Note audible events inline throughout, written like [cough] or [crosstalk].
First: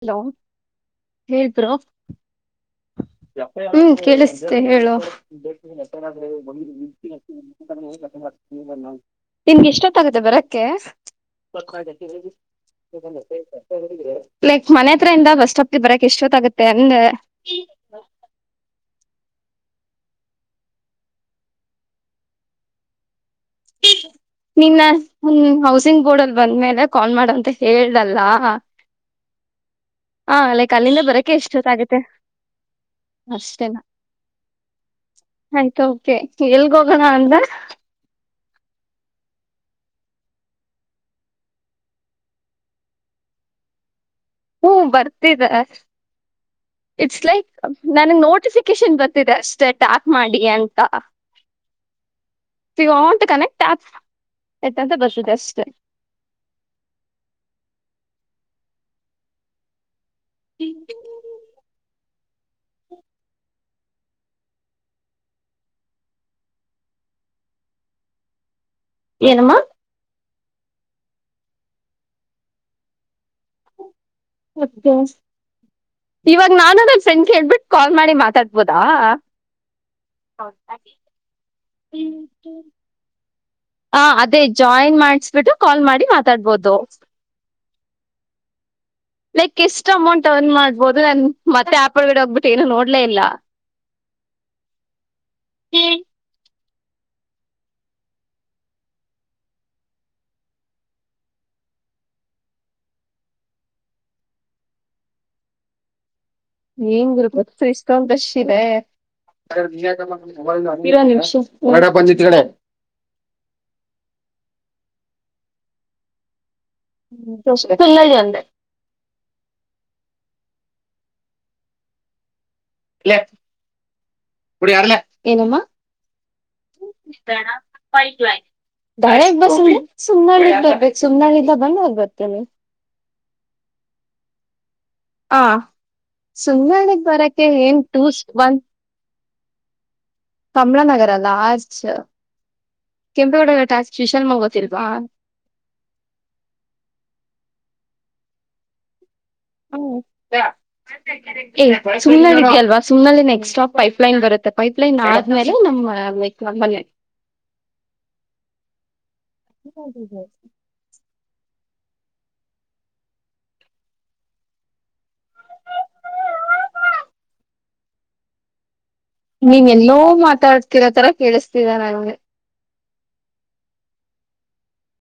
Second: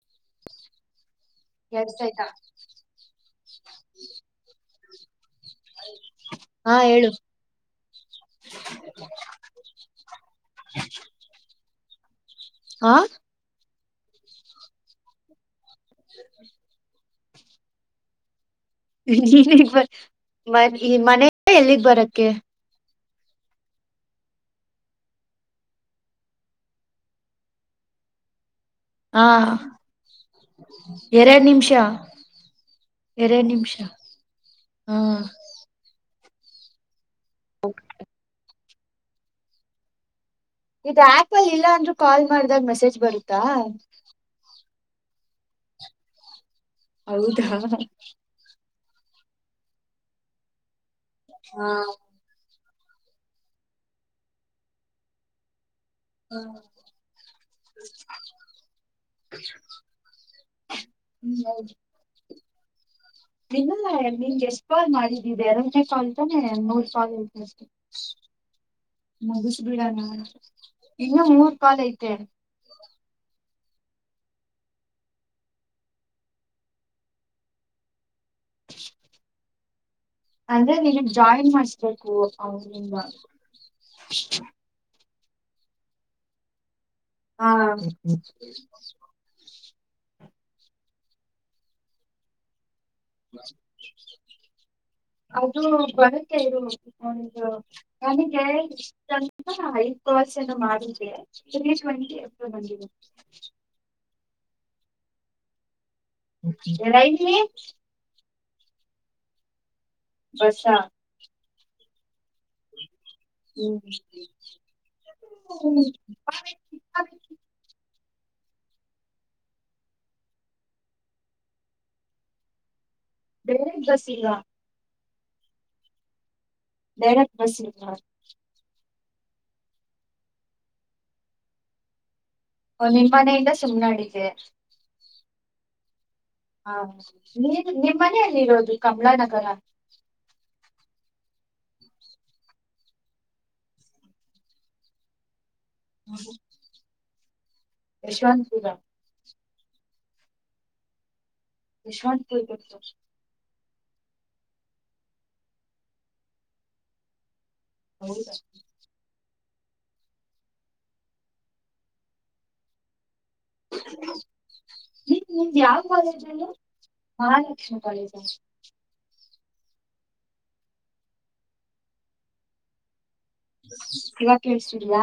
Hello ಹೇ ಗ್ರ [inaudible] ಹ್ಮ್ ಕೇಳಿಸೆ ಹೇಳು ಹಾ ಹೇಳು ನಿನ್ಗೆ ಇಷ್ಟೊತ್ತಾಗುತ್ತೆ ಬರಕ್ಕೆ ಹ ಲೈಕ್ ಮನೆ ಹತ್ರ ಇಂದ ಬಸ್ ಸ್ಟಾಪ್ ಬರಕ್ ಎಷ್ಟುೊತ್ ಆಾಗುತ್ತೆ ಅಂದೆ ನೀನಗ್ ಮ ಈ ಮನಲ್ಲ ಎಲ್ಲಿಗ್ ಬರಕ್ಕೆೆ [inaudible] ನಿನ್ನ ಹೌಸಿಂಗ್ ಬೋರ್ಡ್ ಅಲ್ ಬಂದ್ಮೇಲೆ ಕಾಲ್ ಮಾಡಂತ ಹೇಳ್ದಲ್ಲ ಹಾ ಹಾ ಲೈಕ್ ಅಲ್ಲಿಂದ ಬರಕೆ ಎರಡ್ ಎಷ್ಟು ಜೊತ್ತ ನಿಮಿಷ ಆಗತ್ತೆ ಎರಡ್ ನಿಮಿಷ ಅಷ್ಟೇನಾ ಹಾ ಆಯ್ತು ಕೆ ಎಲ್ಗ ಹೋಗೋಣ ಅಂತ ಇದು ಆಪ್ ಅಲ್ಲಿ ಇಲ್ಲ ಅಂದ್ರರು ಕಾಲ್ ಮಾಡ್ದಾಗ ಮೆಸೇಜ್ ಬರುತ್ತಾ ಹ್ಮ ಬರ್ತಿದ ಇಟ್ಸ್ ಹೌದಾ ಲೈಕ್ ನನಗ್ ನೋಟಿಸಿ ಕಿಶನ್ ಗರ್ತಿದೆ ಅಷ್ಟೆ ಟಾಕ್ ಮಾಡಿ ಅಂತ ಹಾ ಯಂ ಕನೆಕ್ಟ್ ಆ ಎಂತ ಬರ್ಸದೆ ಅಷ್ಟು ಹ್ಮ ಹ್ಮ್ ಹೌದು ನಿನ್ನಲ್ಲ ನಿನ್ಗೆ ಎಷ್ಟ್ ಕಾಲ್ ಮಾಡಿದ್ದೀಿದ್ದ ಎರಡನೇ ಕಾಲ್ ಅಂತಾನೆ ಮೂರ್ ಕಾಲ್ ಅಂತಿ [inaudible] ಏನಮ್ಮ ಮುಗಸಬ ಬಿಡಾನ ಇನ್ನು ಮೂರು ಪಲ್ ಐತೆ ಕೆ ಇವಾಗ ನಾನು ನ ಫ್ರೆಂಡ್ಗೆ ಹೇಳ್ಬಿಟ್ಟು ಕಾಲ್ ಮಾಡಿ ಮಾತಾಡ್ಬೋದಾ ಅಂದ್ರೆ ನಿ ಜಾಯಿನ್ ಮಾಡಸ್ಬೇಕು ಅವಂದ ಹ ಅದೇ ಜಾಯಿನ್ ಮಾಡಿಸಬಿಟ್ಟು ಕಾಲ್ ಮಾಡಿ ಮಾತಾಡ್ಬೋದು ಹಾ ಲೈಕ್ ಎಷ್ಟ ಅಮೌಂಟ್ ಅವ್ ಮಾಡ್ಬೋದು ನಾನನ್ ಮತ್ತೆ ಆಪಳ ಗಡಡೆ ಹೋಗಬಿಟ್ಟು ಏನ ನೋ ಅದು ಬರುತ್ತೆ ಇರು ಒಂದು ನನಗೆ ಹೈ ಕಸ್ ನ್ನು ಮಾಡ ಟ್ವೆಂಟಿ ಎ್ರಂದ ಹೆಂಗರುಪ ರೈಲ್ವೆ ಇಷ್ಟೊಂಂತಷ್ಟ ಬಸ್ಸಾ ಜಿತ್ ಕಡೆ ಹ್ಮ್ ಹ್ಮ ಕಲ್ಲ ಜಂದ ಬೇ ದಸಗ ಏನಮ್ಮ ಡೈರೆಕ್ಟ್ ಬಸ್ ಇಲ್ಲ ಪೈಕ್ ಲ ಳಗ್ ಬ ಸುಮ್ನಾಳ ಬರ್ಬೇಕು ಸುಮ್ನಾಳಿಂದ ಬಂದಾಗ್ ಬರ್ತೇನೆ ನಿಮ್ ಮನೆಯಿಂದ ಸುಮ್ಮ್ನೆಡಿದೆ ಹ ಹಾ ಸುಂದಣಗ್ ಬರಕ್ಕೆ ನೀ ಏನ್ ನಿಮ್ಮ್ ಟೂಸ್ ಮನೆಯಲ್ಲಿರೋದು ಕಮಲ ನ ಹ ಕಮಲ ನಗರಲ್ಲ ಆಜ ಕೆಂಪೆ ಒಡಗ ಟಾಸ್ ಟೂಷನ್ ಮಗತಿಲ್ವಾ ಹ್ಮ ಯಶವಂತ್ ಪೂಜ ಹ್ಮ ಏ ಸು ಯಶವಂತಪುರ್ [unintelligible] ಗೊತ್ತು ಅಲ್ವಾ [unintelligible] ನೆಕ್ಸ್ಟ್ ಸ್ಟಾಪ್ ಪೈಪ್ಲೈನ್ ಬರುತ್ತೆ ಪೈಪ್ಲೈನ್ ಆದ್ಮೇಲೆ ನಮ್ಮ ಲೈಕ್ ನಮ್ಮಲೇ ಹೌದ ಹೊ ಹೊ ಹೊ [unintelligible] ಎ ನಿಂದ್ ಯಾವ್ ಕಾಲೇಜ್ ಹೇಳು ಮಹಾಲಕ್ಷ್ಮಿ ಕಾಲೇಜ ನೀನ್ ಎಲ್ಲೋ ಮಾತಾಡ್ತಿರೋ ತರ ಕೇಳಿಸ್ತಿದೆ ನನ್ಗೆ. ಇವಾಗ್ ಕೇಳ್ಸ್ತೀದ್ಯಾ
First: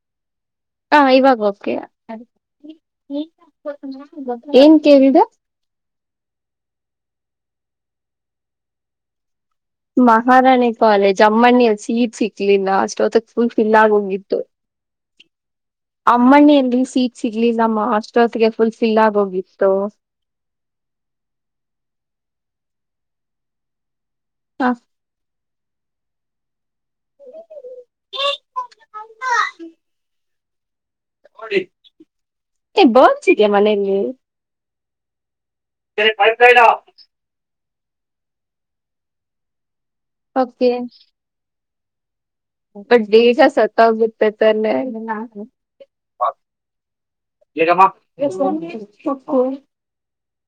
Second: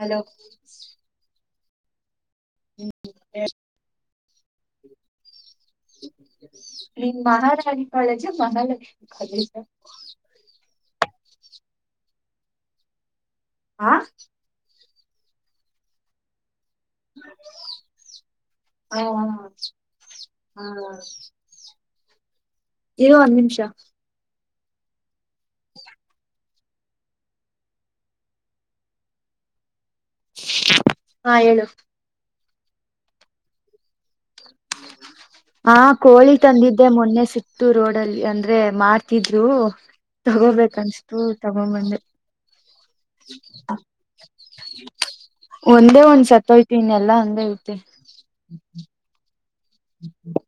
ಹಲೋ ಹ [unintelligible] ಏನ್ ಕೇಳ್ದೆ ನಿನ್ Maharani college Mahalakshmi college Maharani college ಅಮ್ಮನಣಿಯಲ್ಲಿ ಸೀಟ್ ಸಿಕ್ಲಿಲ್ಲ ಅಷ್ಟೊತಕ್ ಫುಲ್ ಫಿಲ್ ಹಾ ಆಗ್ ಹೋಗಿತ್ತು ಅಮ್ಮಣಿ ಸೀಟ್ ಸಿಗ್ಲಿಲ್ಲಮ್ಮ ಅಷ್ಟೊತ್ತಿಗೆ ಫುಲ್ ಫಿಲ್ ಹ ಆಗೋಗಿತ್ತು. ಹಾ ಇರು ಒನ್ ನಿಂಷ ಹಾ ಹಾ ಹೇಳು ಎ [unintelligible] ಇದ್ಯಾ ಮನೇಲಿ ಹಾ ಕೋಳಿ ತಂದಿದ್ದೆ ಮೊನ್ನೆ ಸಿ ಕ್ತು ರೋಡಲ್ಲಿ ಅಂದ್ರೆ ಮಾರ್ತಿದ್ರು ಓಕೆ ತಗೋಬೇಕ್ ಅನ್ಸ್ತು ತಗ್ ಗೋ ಬಂದೆ. ಬಟ್ ಬೇಗ ಸತ್ತ ಹೋಗುತ್ತೆ ತಾನೆ ಒಂದೇ ಒಂದ್ ಸತ್ತೋಯ್ತು ಇನ್ನೆಲ್ಲಾ ಹಂಗೆ ಐತೆ [unintelligible] [unintelligible] ಹ್ಮ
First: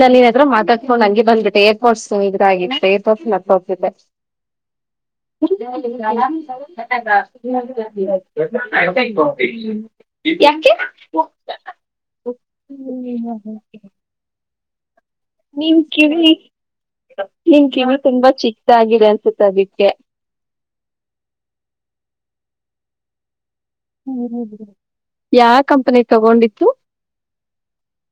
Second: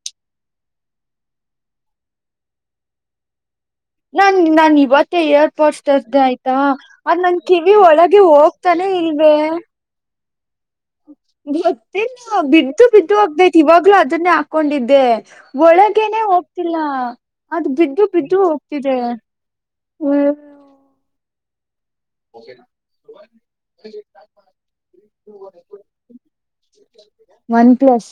ನಾನ್ ನಿನ್ಹತ್ರ ಮಾತಾಡ್ಕೊಂಡು ಹಂಗೆ ಬಂದಬಿಟ್ಟೆ ಏರ್ಪೋಡ್ಸ್ ಇದಾಗಿತ್ತು ನಾನ್ ನಾನ್ ಇವತ್ತೇ ಏರ್ಪೋರ್ಟ್ಸ್ ತರ್ದೆ ಆಯ್ತಾ ಅದ್ ನನ್ ಕಿವಿ ಒಳಗೆ ಹೋಗ್ತಾನೆ ಇಲ್ವೇ [unintelligible] ತಿದ್ದೆ [unintelligible] [inaudible] ಗೊತ್ತಿಲ್ಲ ಬಿದ್ದು ಬಿದ್ದು ಹೋಗತೈತಿ ಇವಾಗ್ಲೂ ಅದನ್ನೇ ಹಾಕೊಂಡಿದ್ದೆ. ನಿನ್ ಒಳಗೇನೆೇ ಕಿವಿ ಹೋಗ್ತಿಲ್ಲ ನಿನ್ ಅದು ಕಿವಿ ಬಿದ್ದು ತುಂಬಾ ಬಿದ್ದು ಹೋಗ್ತಿದೆ ಚಿಕ್ಕದಾಗಿದೆ ಅನ್ಸುತ್ತೆ ಅದಿಕ್ಕೆ ಹ್ಮ್ [unintelligible] ಓಕೆನಾ [unintelligible] [unintelligible] ಯಾವ್ ಕಂಪನಿ ತಗೊಂಡಿತ್ತು ಒನ್ ಪ್ಲಸ್.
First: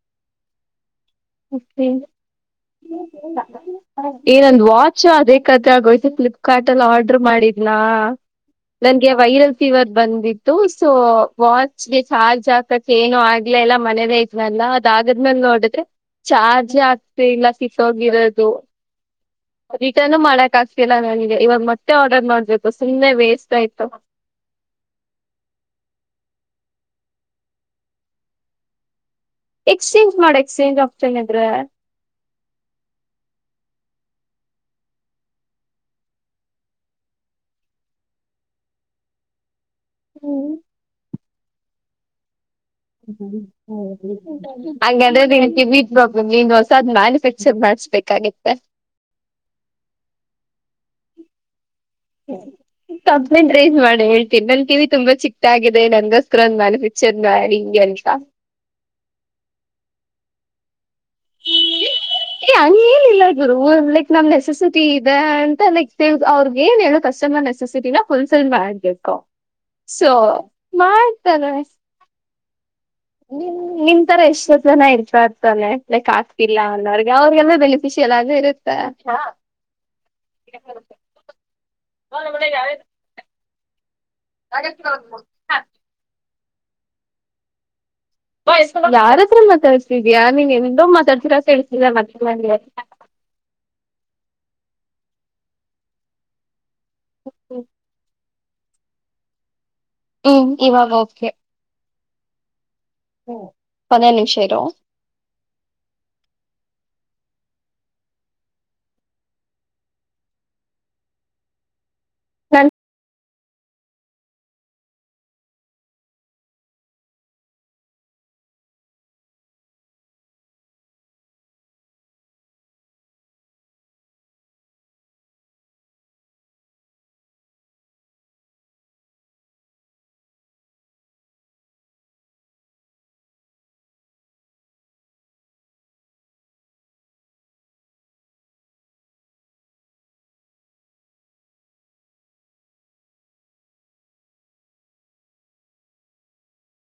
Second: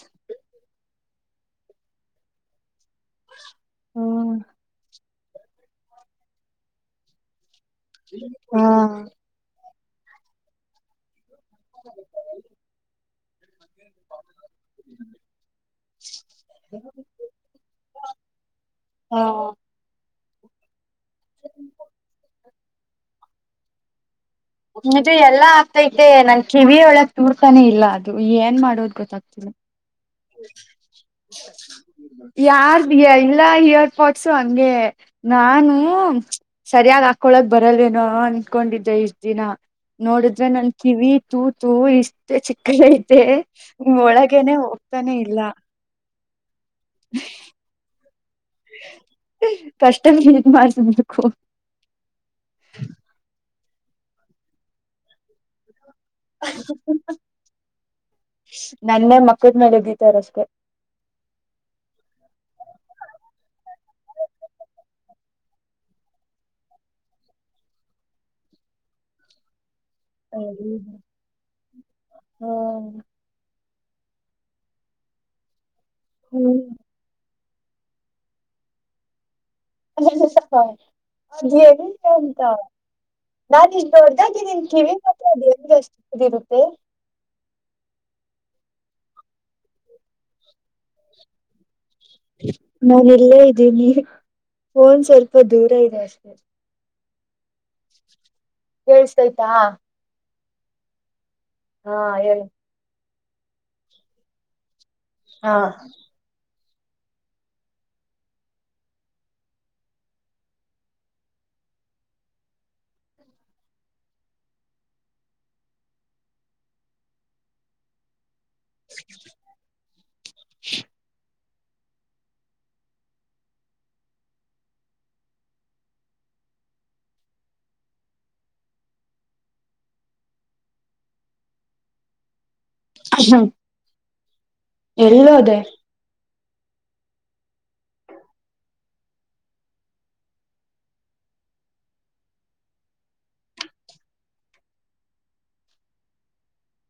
ಹ್ಮ್ ಏ ನಂದ್ ವಾ ಚ್ ಅದೇ ಕತ್ತಾಗೋಯ್ತು ಫ್ಲಿಪ್ಕಾರ್ಟ್ ಅಲ್ಲ್ ಆರ್ಡರ್ ಮಾಡಿದ್ನಾ ಹಾ ನನ್ಗೆ ವೈರಲ್ ಇವತ್ತ್ ಬಂದಿತ್ತು ಸೊ ವಾಚ್ಗೆ ಚಾರ್ಜ್ ಹಾಕಕ್ಕೆ ಏನೋ ಆಯ್ ಗಳೆಲ್ಲ ಮನೆಲೆ ಇದ್ವಲ ಅದ್ ಆಗದ್ಮೇಲ್ ನೋಡಿದ್ರೆ ಚಾರ್ಜಯೇ ಆಗ್ತಿಲ್ಲ ಕಿತ್ತೋಗಿರೋದು ಹ್ಮ ರಿಟರ್ನ್ನು ಮಾಡಕ್ ಆಗ್ತ್ ಗ್ತಿಲ್ಲ ನಂಗೆ ಇವಾಗ ಮತ್ತೆ ಆರ್ಡರ್ ಮಾಡ್ಬೇಕು ಸುಮ್ಮ್ನೆ ವೇಸ್ಟ್ ಆಯ್ತು. ಮತ್ತೆ ಎಲ್ಲಾ ಆಗ್ತೈಯ್ತೆ ನನ್ ಕಿವಿಯೊಳಗ್ ತೂರ್ತಾನೆ ಇಲ್ಲ ಅದು ಏನ್ ಮಾಡೋದ್ ಗೊತ್ತಾಗ್ತ್ ಎಕ್ಸ್ಚೇಂಜ್ ಮಾಡ ಎಕ್ಸ್ಚೇಂಜ್ ಆಪ್ಷನ್ ಇದ್ರೆ ಯಾರ್ದ್ [unintelligible] ಪೋಡ್ಸು ಹಂಗೆ ನಾನು ಸರಿಯಾಗ್ ಹಾಕೊಳಕ್ ಬರಲ್ಲೇನೋ ಅನ್ಕೊಂಡಿದ್ದೆ. ಇಷ್ಟ ದಿನ ನೋಡಿದ್ರೆ ನನ್ ಕಿವಿ ತೂತೂ ಇಷ್ಟೇ ಚಿಕ್ ಕ್ಕ ಐತೆ ಒಳಗನೆ ಹೋಗ್ ಹಂಗಂದ್ರೆ [unintelligible] ನೀನ್ ಹೊಸಾದ್ ಮ್ಯಾನುಫ್ಯಾಕ್ಚರ್ ಮಾಡ್ಬೇಕಾಗಿತ್ತೆ. ಕಸ್ಟಮ್ [unintelligible] ಕಂಪ್ಲೇಂಟ್ ರೈಸ್ ಮಾಡ್ ಹೇಳ್ತೀನ್ ನನ್ ಕಿವಿ ತುಂಬಾ ಚಿಕ್ಕ ಆ ದೆ ನಂಗೋಸ್ಕರ ಒಂದ್ ಮ್ಯಾನುಫಾಕ್ಚರ್ ಮಾಡಿ ಹಿಂಗೆ ಅಂತ ನನ್ನೇ ಮೊಕದ್ ಮೇಲ್ ಉಗೀತಾರಷ್ಟೇ. ಹ್ಮ ಏ ಹಂಗ ಏನಿಲ್ಲ ಗು ಲೈಕ್ ನಮ್ ನೆಸೆಸಿಟಿ ಅ ಅಂತ ಅವ್ರಗ್ ಏನ್ ಹೇಳ ಕಸ್ಟಮರ್ ನೆಸಸಿಟಿನ ಫುಲ್ಸೇಲ್ ಮಾಡ್ಬೇಕು ಸೊ ಅದ್ ಮಾಡ್ತಾರೆ ನಿನ್ ತರ ಎಷ್ಟ ಜನ ಇರ್ತಾ ಇರ್ತಾನೆ ಲೈಕ್ ಆಗ್ತಿಲ್ಲ ಅನ್ನೋರ್ಿಗೆ ಅವಿಗೆಲ್ಲ ಶಶಲಗ ಇರುತ್ತಾ ಜ ಹೇಳ ಹಾ ನಮ್ಮಡಗೆ ಯಾವ ನಾ ಇಷ್ಟ ದೊಡ್ಡ್ದಾಗಿ ನಿನ್ ಕಿವಿ ಮಾತ್ರ ಅದ ಹೆನ್ಗೆ ಅಷ್ಟು ಇರುತ್ತೆ ಯಾರತ್ರ ಮಾತಾಡ್ತಿದೀ ನೀನ್ೇನಂದೊ್ ಮಾತಾಡ್ತಿೀರಾ ಕಳ್ ನಾನ ಎಲ್ಲಾ ಇದ್ದೀನಿ ಫೋನ್ ಸ್ವಲ್ಪ ದೂರ ಇದೆ ಅಷ್ಟೇ ಹೆ ಕೇಳ್ಸಾಯ್ತಾ ಹ್ಮ್ ಇವಾಗ ಓಕೆ ಹಾ ಹೇಳ ಹ್ಮ ಪದೆಂ ನಿಮಿಷ ಇರೋ ಹಾ ಸನ್ [unintelligible] ಹ ಹ ಎಲ್ಲೋದೇ